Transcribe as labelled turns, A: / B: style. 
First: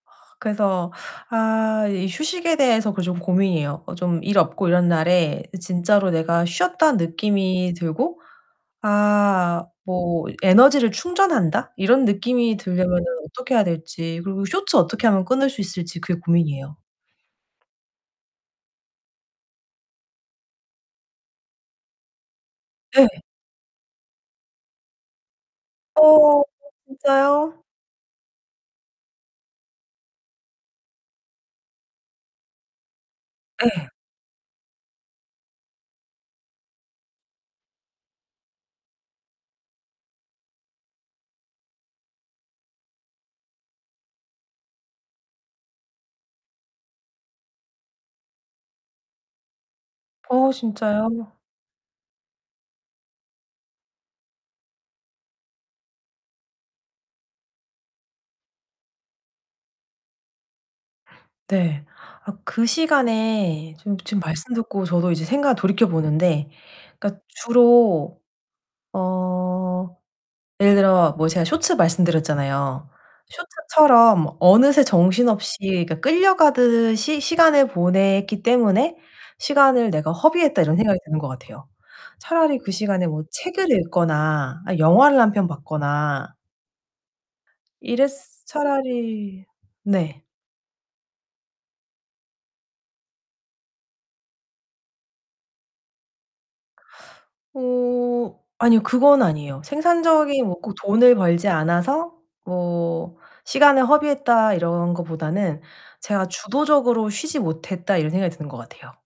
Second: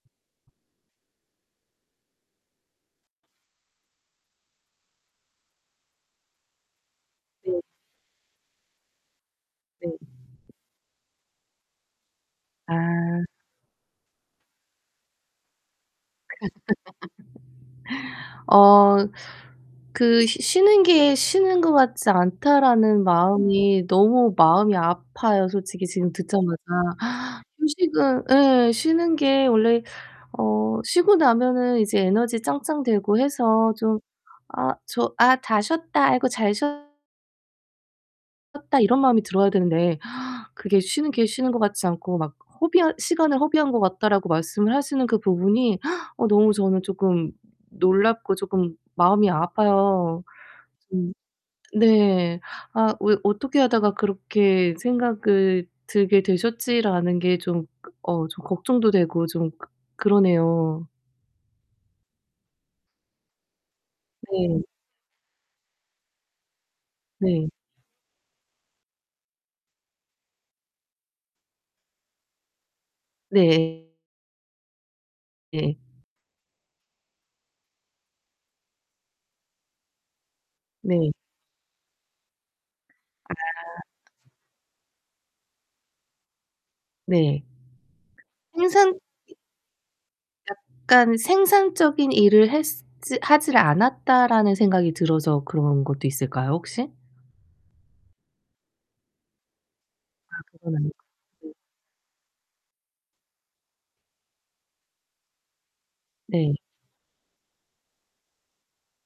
A: 그래서 아 이 휴식에 대해서 그 좀 고민이에요. 어 좀 일 없고 이런 날에 진짜로 내가 쉬었다는
B: 네.
A: 느낌이 들고 아
B: 네.
A: 뭐 '에너지를 충전한다.' 이런 느낌이 들려면은
B: 아.
A: 어떻게 해야 될지 그리고 쇼츠 어떻게 하면 끊을 수 있을지 그게 고민이에요.
B: 어 그 '쉬 쉬는 게 쉬는 것 같지 않다.'라는
A: 예.
B: 마음이 너무 마음이 아파요, 솔직히 지금
A: 어
B: 듣자마자.
A: 진짜요?
B: 휴식은 예 쉬는 게 원래 어 쉬고 나면은 이제 에너지 짱짱되고 해서
A: 예.
B: 좀 '아 저 아 다 쉬었다. 아이고 잘 쉬어' "었다." 이런 마음이 들어야 되는데 "그게 쉬는 게 쉬는 것 같지 않고 막 허비한 시간을 허비한 것 같다."라고 말씀을 하시는 그 부분이 어 너무 저는 쪼끔 놀랍고 쪼끔 마음이 아파요.
A: 어
B: 좀
A: 진짜요?
B: 네. '아 왜 어떻게 하다가 그렇게 생각을 들게 되셨지?'라는 게 좀 어 좀 걱정도 되고 좀 그-그러네요.
A: 네. 아 그 시간에 지금 지금 말씀
B: 네.
A: 듣고 저도 이제 생각을 돌이켜 보는데 그러니까
B: 네.
A: 주로 어 예를 들어 뭐 제가 쇼츠 말씀드렸잖아요.
B: 네.
A: 쇼츠처럼 어느새 정신없이
B: 예.
A: 이렇게 끌려가듯이 시간을 보냈기 때문에 '시간을 내가 허비했다.' 이런 생각이
B: 네.
A: 드는 것 같아요. 차라리 그 시간에 뭐
B: 아.
A: 책을 읽거나 아 영화를 1 편 봤거나
B: 네.
A: 이랬으
B: 생산
A: 차라리 네.
B: 약간 '생산적인 일을 했으 지 하질 않았다.'라는 생각이 들어서 그런 것도 있을까요, 혹시?
A: 어 아니요 그건 아니에요.
B: 아
A: '생산적인 뭐 꼭
B: 그건 아니고.
A: 돈을 벌지
B: 네.
A: 않아서 뭐 시간을 허비했다.' 이런 것보다는 '제가
B: 네.
A: 주도적으로 쉬지 못했다.' 이런 생각이 드는 것 같아요.